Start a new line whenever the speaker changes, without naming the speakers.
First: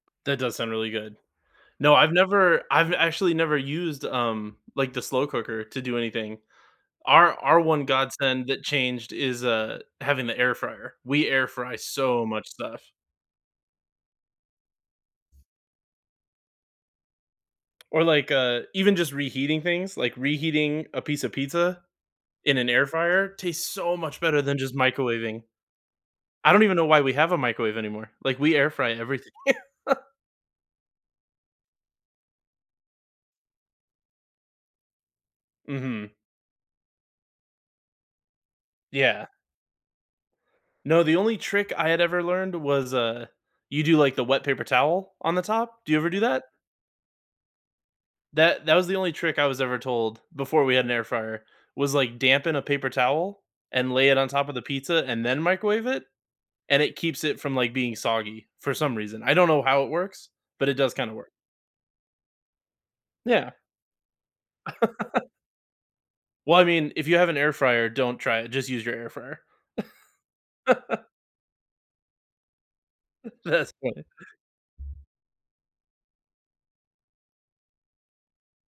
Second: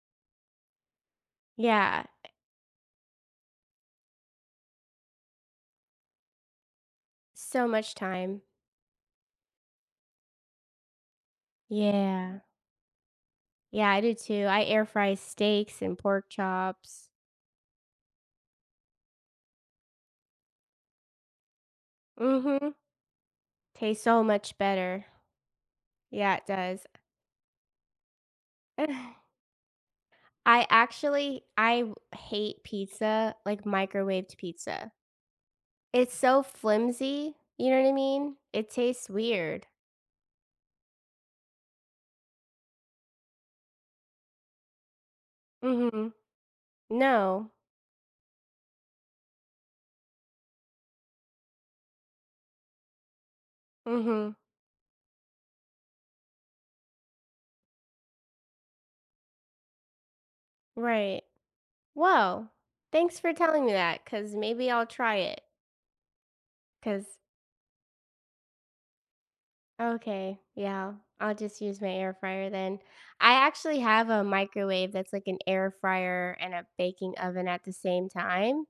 That does sound really good. No,
Yeah,
I've
eh
never I've actually never used, um, like, the slow cooker to do anything. Our our
So
one
much time.
godsend that changed is, uh, having the air fryer, we air fry so
Yeah.
much stuff.
Yeah, I do too, I air fry steaks and pork chops.
Or, like, uh, even just reheating things, like, reheating a piece of pizza in an
Mhm.
air fryer, tastes so
Tastes
much
so
better
much
than just
better.
microwaving.
Yeah, it
I don't even
does.
know why we have a microwave anymore, like, we air fry
Uh.
everything.
I actually I w hate pizza, like, microwaved pizza.
Mhm.
It's so flimsy, you know what I mean? It tastes
Yeah.
weird.
No, the only trick I had ever learned was, uh, you do, like, the wet paper towel on the top, do you ever
Mhm.
do that?
No.
That that was the only trick I was ever told before we had an air fryer, was, like, dampen a paper towel, and lay it on
Mhm.
top of the pizza, and then microwave it, and it keeps it from, like, being soggy for some reason. I don't know how it works, but it does kinda
Right.
work.
Well, thanks for
Yeah.
telling me that, 'cause maybe I'll try it.
Well, I mean, if you
'Cause
have an air fryer, don't try it, just use your air fryer.
Okay, yeah, I'll just use my air fryer then. I
That's
actually
funny.
have a microwave that's like an air fryer and a baking oven at the same time.